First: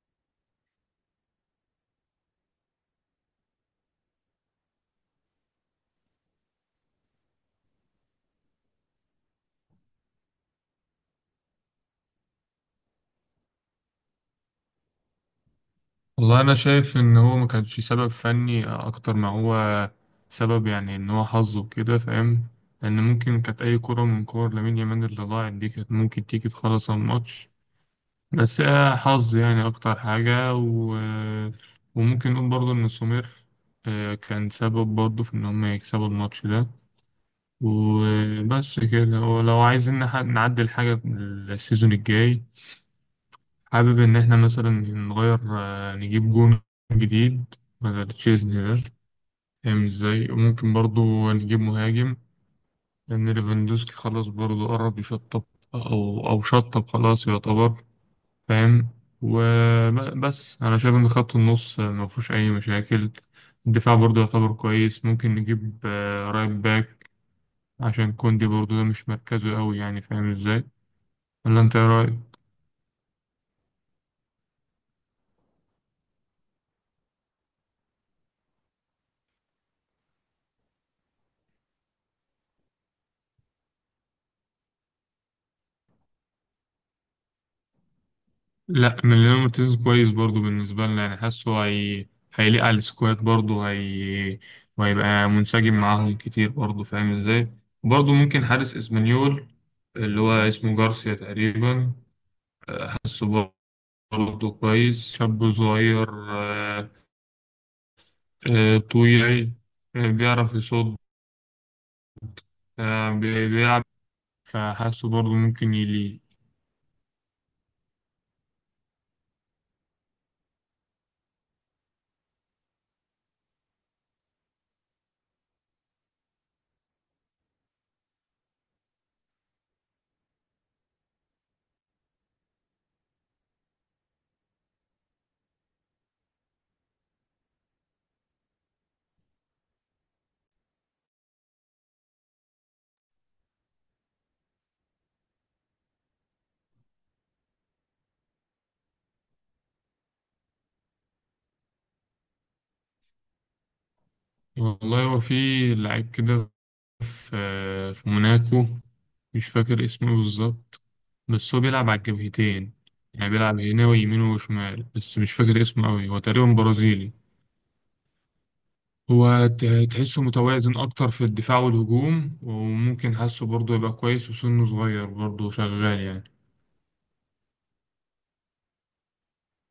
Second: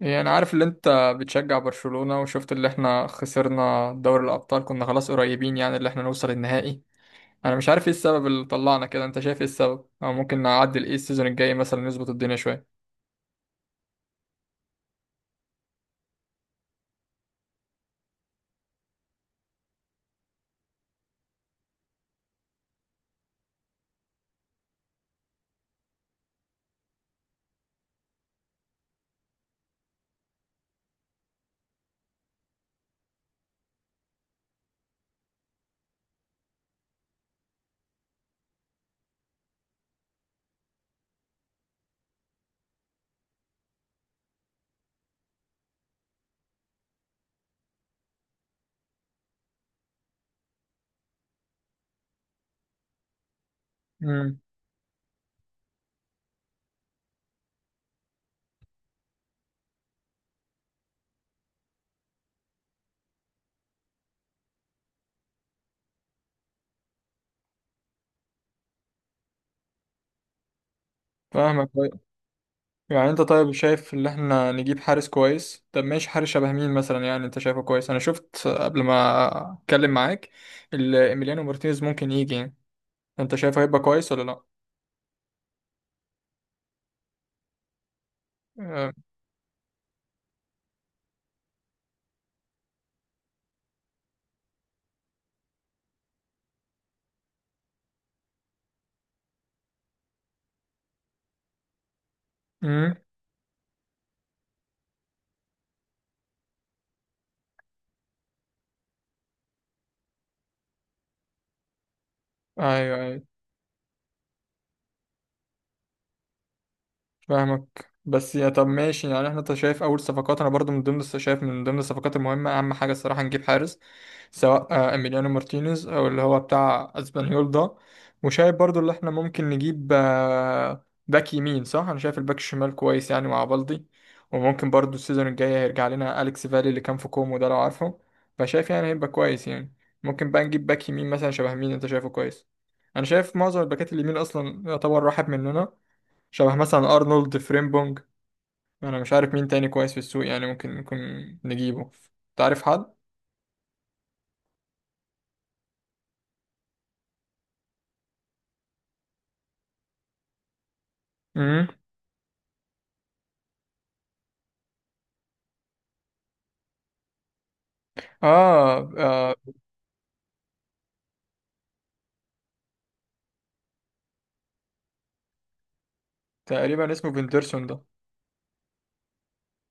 يعني انا عارف اللي انت بتشجع برشلونة، وشفت اللي احنا خسرنا دوري الابطال. كنا خلاص قريبين يعني اللي احنا نوصل النهائي. انا مش عارف ايه السبب اللي طلعنا كده، انت شايف ايه السبب او ممكن نعدل ايه السيزون الجاي مثلا نظبط الدنيا شوية؟ والله أنا شايف إن هو ما كانش سبب فني أكتر ما هو سبب، يعني إن هو حظ وكده، فاهم؟ لأن ممكن كانت أي كرة من كور لامين يامال اللي ضاعت دي كانت ممكن تيجي تخلص الماتش. بس آه حظ يعني أكتر حاجة. وممكن نقول برضه إن سومير، كان سبب برضه في إن هم يكسبوا الماتش ده. وبس كده، ولو عايزين نعدل حاجة السيزون الجاي، حابب إن إحنا مثلا نغير، نجيب جون جديد بدل تشيزني ده، فاهم إزاي. وممكن برضو نجيب مهاجم لأن ليفاندوسكي خلاص امم. برضو قرب يشطب، أو شطب خلاص يعتبر، فاهم. وبس أنا شايف إن خط النص ما فيهوش أي مشاكل. الدفاع برضو يعتبر كويس، ممكن نجيب رايت باك، عشان كوندي برضو ده مش مركزه أوي، يعني فاهم إزاي. ولا فاهمك أنت إيه طيب. رأيك؟ يعني انت طيب شايف ان احنا نجيب حارس كويس، طب ماشي حارس شبه مين مثلا؟ يعني انت شايفه كويس. انا شفت قبل ما اتكلم معاك ايميليانو مارتينيز ممكن يجي يعني. انت شايفه هيبقى كويس ولا لا؟ لا، مليان مارتينيز كويس برضو بالنسبة لنا، يعني حاسه. هيليق على السكواد برضو. وهيبقى منسجم معاهم كتير برضو، فاهم ازاي. وبرضو ممكن حارس اسبانيول اللي هو اسمه جارسيا تقريبا. امم. حاسه برضو كويس، شاب صغير، طويل، بيعرف يصد، ايوه، ايوه. بيلعب، فحاسه برضو ممكن يليق. فاهمك. بس يا طب ماشي، يعني احنا انت شايف اول صفقات. انا برضو من ضمن شايف من ضمن الصفقات المهمه، اهم حاجه الصراحه نجيب حارس، سواء اميليانو مارتينيز او اللي هو بتاع اسبانيول ده. وشايف برضو اللي احنا ممكن نجيب باك يمين. صح، انا شايف الباك الشمال كويس يعني مع بالدي. وممكن برضو السيزون الجاي هيرجع لنا اليكس فالي اللي كان في كومو ده، لو عارفه. فشايف يعني هيبقى كويس يعني. ممكن بقى نجيب باك يمين مثلا شبه مين انت شايفه كويس؟ انا شايف معظم الباكات اليمين اصلا يعتبر راحت مننا. شبه مثلا ارنولد فريمبونج. انا مش عارف مين تاني كويس في السوق، يعني ممكن نكون نجيبه. تعرف حد؟ والله هو في لعيب كده، في في موناكو، مش فاكر اسمه بالظبط، بس هو امم. بيلعب على الجبهتين. يعني بيلعب هنا ويمين وشمال، بس مش فاكر اسمه أوي، هو تقريبا برازيلي. آه، اه. هو ت- تحسه متوازن أكتر في الدفاع والهجوم، وممكن حاسه برضه يبقى كويس، وسنه صغير برضه شغال يعني. تقريبا اسمه فيندرسون ده.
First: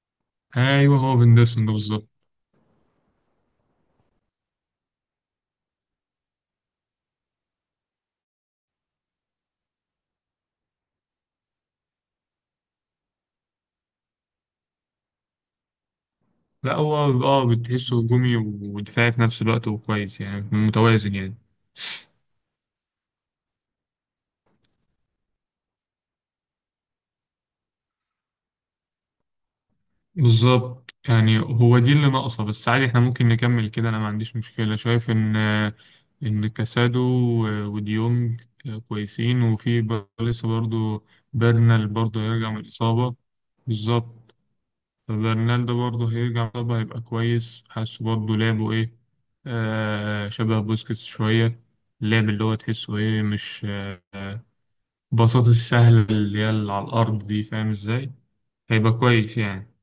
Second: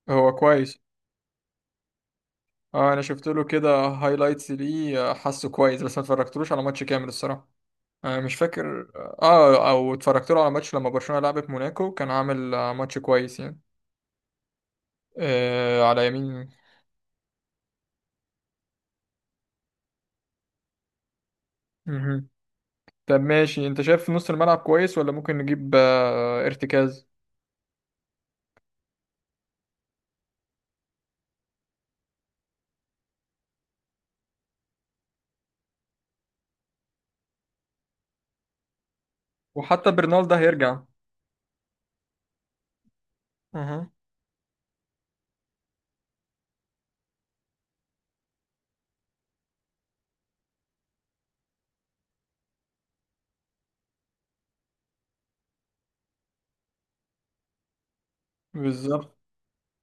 هو كويس. أيوه، هو فيندرسون ده بالظبط. اه، انا شفت له كده هايلايتس ليه، حاسه كويس بس ما اتفرجتلوش على ماتش كامل الصراحه. مش فاكر. اه، او اتفرجت له على ماتش لما برشلونه لعبت موناكو، كان عامل ماتش كويس يعني. على يمين. لا، هو اه بتحسه هجومي ودفاعي في نفس الوقت، وكويس يعني متوازن يعني. مهم. طب ماشي، انت شايف نص الملعب كويس ولا ممكن نجيب ارتكاز؟ بالظبط، يعني هو دي اللي ناقصة، بس عادي احنا ممكن نكمل كده، انا ما عنديش مشكلة، شايف ان كاسادو وديونج كويسين، وفي وحتى برنال ده لسه هيرجع. برضو. برنال برضو هيرجع من الإصابة. اها. بالظبط. برنال ده برضو هيرجع من الإصابة، هيبقى كويس، حاسه برضو لعبه ايه، شبه بوسكيتس شوية، اللعب اللي هو تحسه ايه، مش آه بساطة السهلة اللي هي اللي على الأرض دي، فاهم ازاي. هيبقى بالظبط. كويس يعني.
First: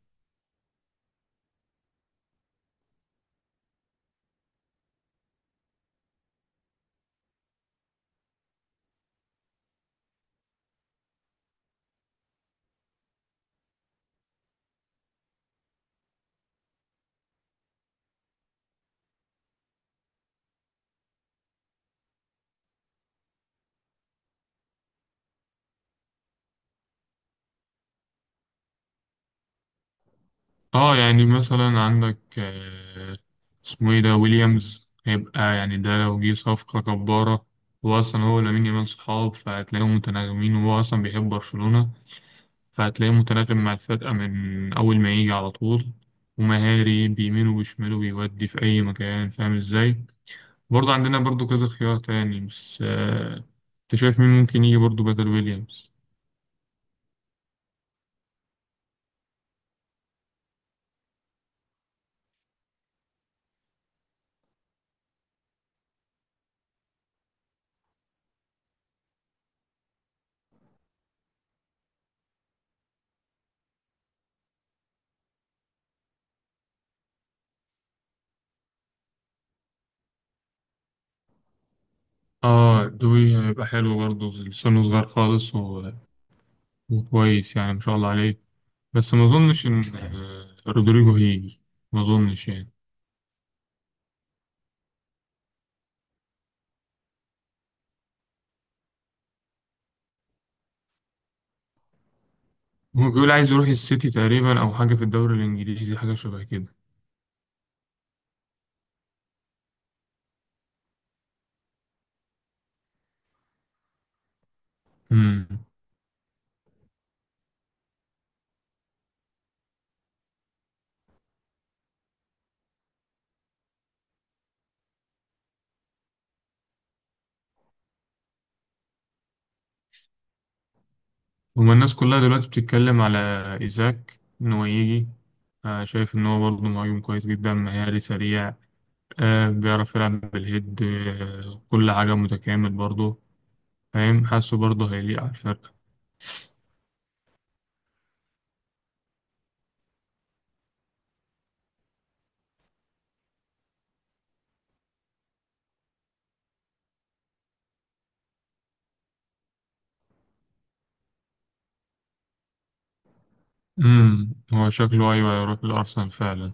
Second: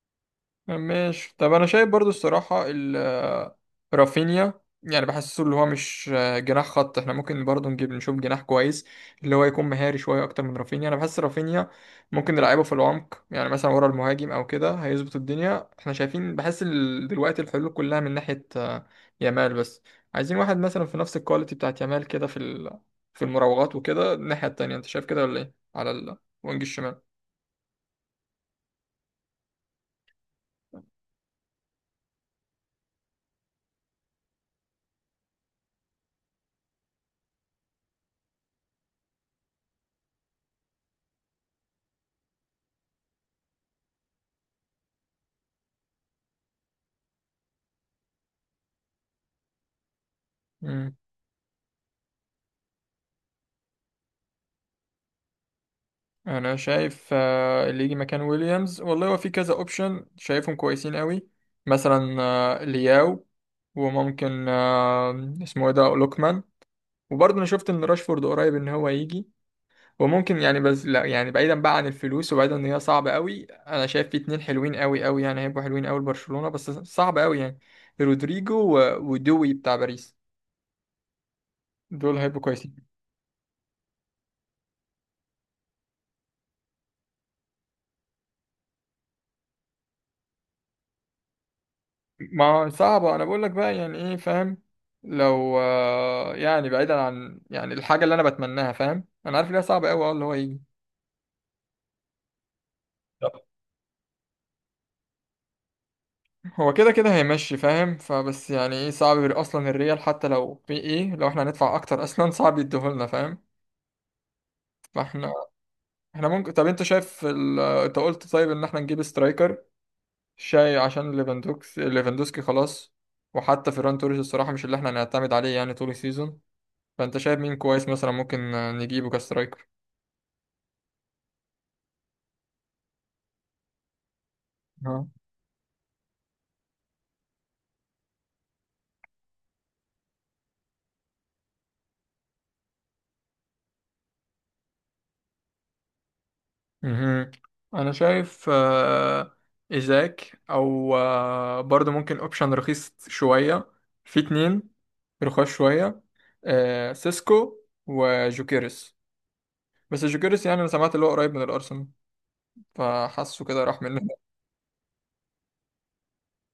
ماشي، طب انا شايف برضو الصراحه رافينيا يعني بحسه اللي هو مش جناح خط. احنا ممكن برضو نجيب نشوف جناح كويس اللي هو يكون مهاري شويه اكتر من رافينيا. انا بحس رافينيا ممكن نلعبه في العمق، يعني مثلا ورا المهاجم او كده هيظبط الدنيا. احنا شايفين بحس دلوقتي الحلول كلها من ناحيه يامال بس. عايزين واحد مثلا في نفس الكواليتي بتاعت يامال كده في المراوغات وكده الناحيه التانيه. انت شايف كده ولا ايه على الوينج الشمال؟ اه، يعني مثلا عندك، اسمه ايه ده، ويليامز، هيبقى يعني ده لو جه صفقة جبارة. هو أصلا، هو ولامين يامال صحاب، فهتلاقيهم متناغمين، وهو أصلا بيحب برشلونة، فهتلاقيه متناغم مع الفرقة من أول ما يجي على طول، ومهاري بيمين وبيشمال وبيودي في أي مكان، فاهم ازاي. برضه عندنا برضه كذا خيار تاني، بس أنت شايف مين ممكن يجي برضه بدل ويليامز؟ انا شايف اللي يجي مكان ويليامز والله هو في كذا اوبشن شايفهم كويسين قوي. مثلا لياو. وممكن اسمه ايه ده، لوكمان. وبرضه انا شفت ان راشفورد قريب ان هو يجي. وممكن يعني، بس لا يعني بعيدا بقى عن الفلوس وبعيدا ان هي صعبه قوي، انا شايف في اتنين حلوين قوي قوي يعني هيبقوا حلوين قوي لبرشلونه بس صعب قوي يعني. رودريجو ودوي بتاع باريس. دول هيبقوا كويسين. اه، دوي هيبقى حلو برضه، لسانه صغير خالص. وكويس يعني، ما شاء الله عليه. بس ما اظنش ان رودريجو هيجي، ما اظنش ما يعني. صعبة، أنا بقول لك بقى يعني إيه فاهم. لو يعني بعيدا عن يعني الحاجة اللي أنا بتمناها، فاهم، أنا عارف إنها صعبة أوي اللي هو يجي. هو بيقول طب عايز يروح السيتي تقريبا، او حاجه في الدوري الانجليزي، حاجه شبه هو كده. كده كده هيمشي فاهم، فبس يعني إيه صعب يبقى أصلا الريال، حتى لو في إيه لو إحنا هندفع أكتر أصلا صعب يديهولنا فاهم. فإحنا امم إحنا ممكن. طب أنت شايف أنت قلت طيب إن إحنا نجيب سترايكر شاي عشان ليفاندوسكي خلاص. وحتى فيران توريس الصراحة مش اللي إحنا هنعتمد عليه يعني طول السيزون. فأنت شايف مين كويس مثلا ممكن نجيبه كسترايكر؟ هما الناس كلها دلوقتي بتتكلم على ايزاك ان هو يجي. شايف ان هو برضه مهاجم كويس جدا، مهاري سريع، بيعرف يلعب بالهيد، كل حاجه متكامل برضه، فاهم، حاسه برضه هيليق على الفرقه. مهم. انا شايف ازاك او برضو ممكن اوبشن رخيص شوية. في اتنين رخاص شوية، سيسكو وجوكيرس. بس جوكيرس يعني انا سمعت اللي هو قريب من الارسنال، فحاسه كده راح هو شكله ايوه، هيروح الارسنال فعلا.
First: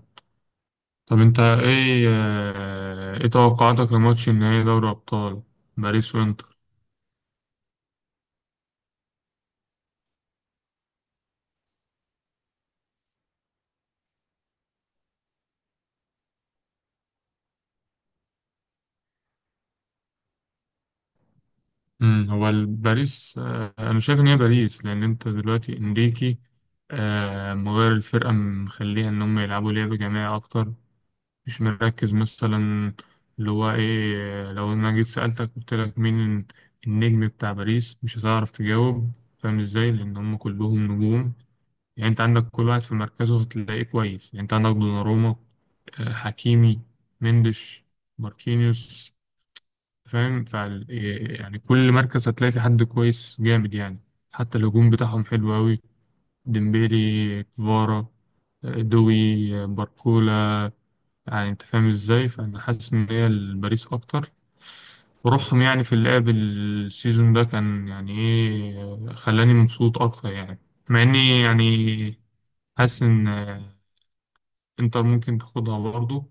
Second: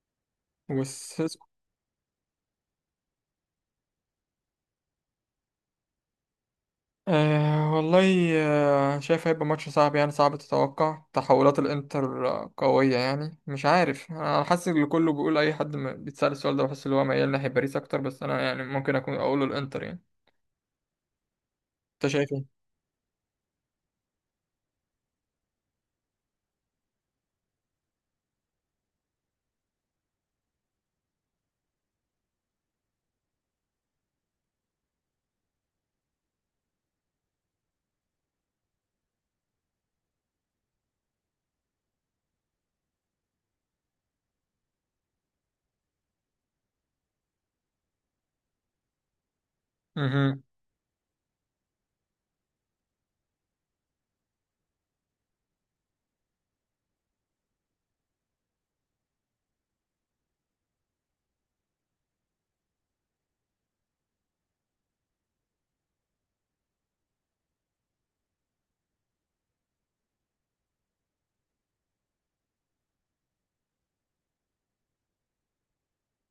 منه. طب انت ايه توقعاتك لماتش النهائي دوري ابطال، باريس وانتر؟ أه والله، شايف هيبقى ماتش صعب. يعني صعب تتوقع، تحولات الانتر قوية يعني. مش عارف، انا حاسس ان كله بيقول، اي حد بيتسأل السؤال ده بحس ان هو ميال ناحية باريس اكتر، بس انا يعني ممكن اكون اقوله الانتر يعني. انت شايف ايه؟ هو باريس، انا شايف ان هي باريس، لان انت دلوقتي انريكي مغير الفرقه، مخليها ان هم يلعبوا لعب جماعي اكتر، مش مركز مثلا اللي هو ايه. لو انا جيت سالتك قلت لك مين النجم بتاع باريس مش هتعرف تجاوب، فاهم ازاي، لان هم كلهم نجوم. يعني انت عندك كل واحد في مركزه هتلاقيه كويس، يعني انت عندك دوناروما، حكيمي، مندش، ماركينيوس، مهم. فاهم. فال يعني كل مركز هتلاقي في حد كويس جامد يعني، حتى الهجوم بتاعهم حلو أوي، ديمبيلي، كفارا، دوي، باركولا، يعني انت فاهم ازاي. فانا حاسس ان هي الباريس اكتر، وروحهم يعني في اللعب السيزون ده كان يعني ايه، خلاني مبسوط اكتر يعني. مع اني يعني حاسس ان انتر ممكن تاخدها برضه،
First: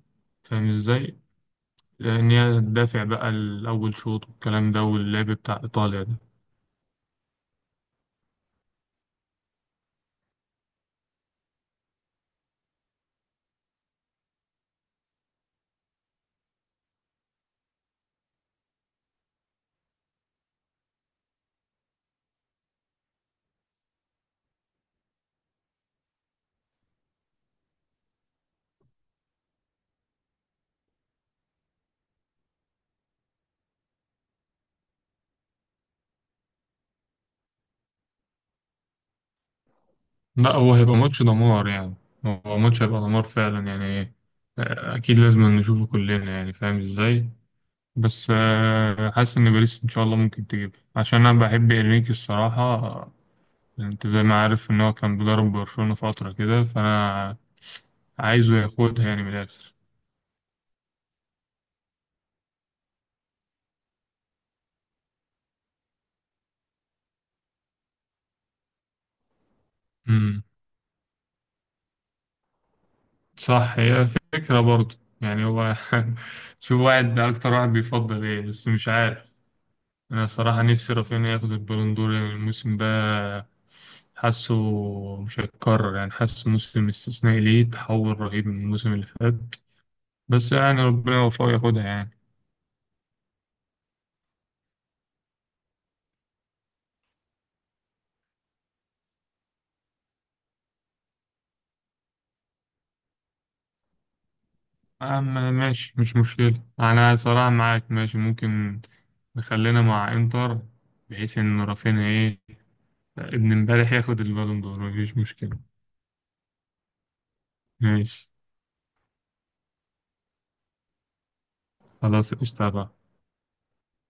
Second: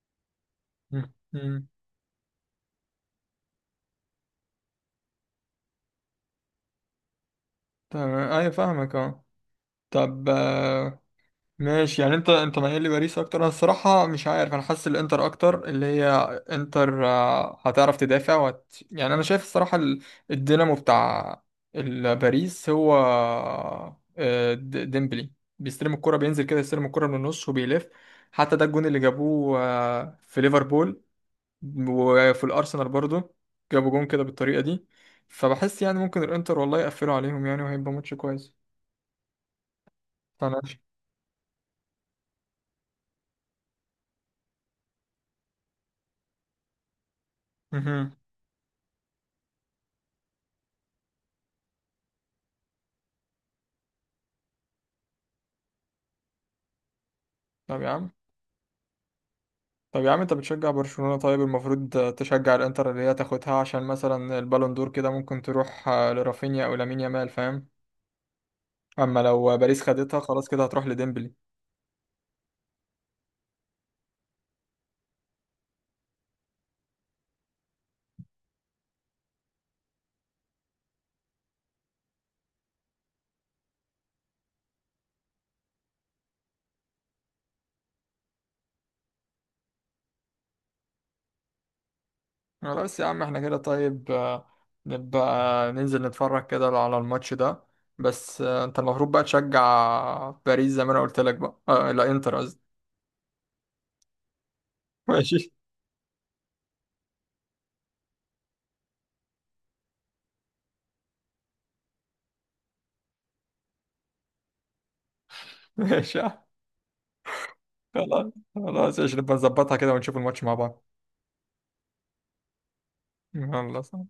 فاهم ازاي، مهم. ان هي تدافع بقى الاول شوط والكلام ده واللعب بتاع ايطاليا ده. تمام، ايوه فاهمك، اه. طب ماشي، يعني انت مايل لباريس اكتر. انا الصراحه مش عارف، انا حاسس الانتر اكتر، اللي هي انتر هتعرف تدافع، يعني انا شايف الصراحه الدينامو بتاع باريس هو ديمبلي، بيستلم الكره بينزل كده يستلم الكره من النص وبيلف. حتى ده الجون اللي جابوه في ليفربول وفي الارسنال برضو، جابوا جون كده بالطريقه دي. فبحس يعني ممكن الانتر والله يقفلوا عليهم يعني وهيبقى ماتش كويس. لا، فانا. هو هيبقى ماتش دمار يعني، هو ماتش هيبقى دمار فعلا يعني. اكيد لازم نشوفه كلنا يعني، فاهم ازاي. مهم. بس حاسس ان باريس ان شاء الله ممكن تجيب، عشان انا بحب انريكي الصراحه. انت زي ما عارف ان هو كان بيدرب برشلونه فتره كده، فانا طب يا عم عايزه ياخدها يعني من الاخر. طب يا عم، انت بتشجع برشلونة، طيب المفروض تشجع الانتر اللي هي تاخدها عشان مثلا البالون دور كده ممكن تروح لرافينيا او لامين يامال فاهم. اما لو باريس خدتها امم، خلاص كده هتروح لديمبلي. صح، هي فكره برضه، يعني هو شوف واحد اكتر واحد بيفضل ايه، بس مش عارف. أنا صراحة نفسي رافينيا ياخد البالون دور يعني الموسم ده، حاسه مش هيتكرر يعني، حاسه موسم استثنائي ليه، تحول رهيب من الموسم اللي فات، بس يعني ربنا يوفقه ياخدها يعني. خلاص يا عم، احنا كده طيب، نبقى ننزل نتفرج كده على الماتش ده. بس انت المفروض بقى تشجع باريس زي ما انا قلت لك بقى، آه لا، انتر قصدي. ماشي. أما ماشي، مش مشكلة، أنا صراحة معاك، ماشي ممكن نخلينا مع إنتر، بحيث إن رافينيا إيه ابن امبارح ياخد البالون دور، مفيش مشكلة. ماشي يا عم. ماشي. خلاص خلاص، ايش نبقى نظبطها كده ونشوف الماتش مع بعض. خلاص قشطة بقى. يلا.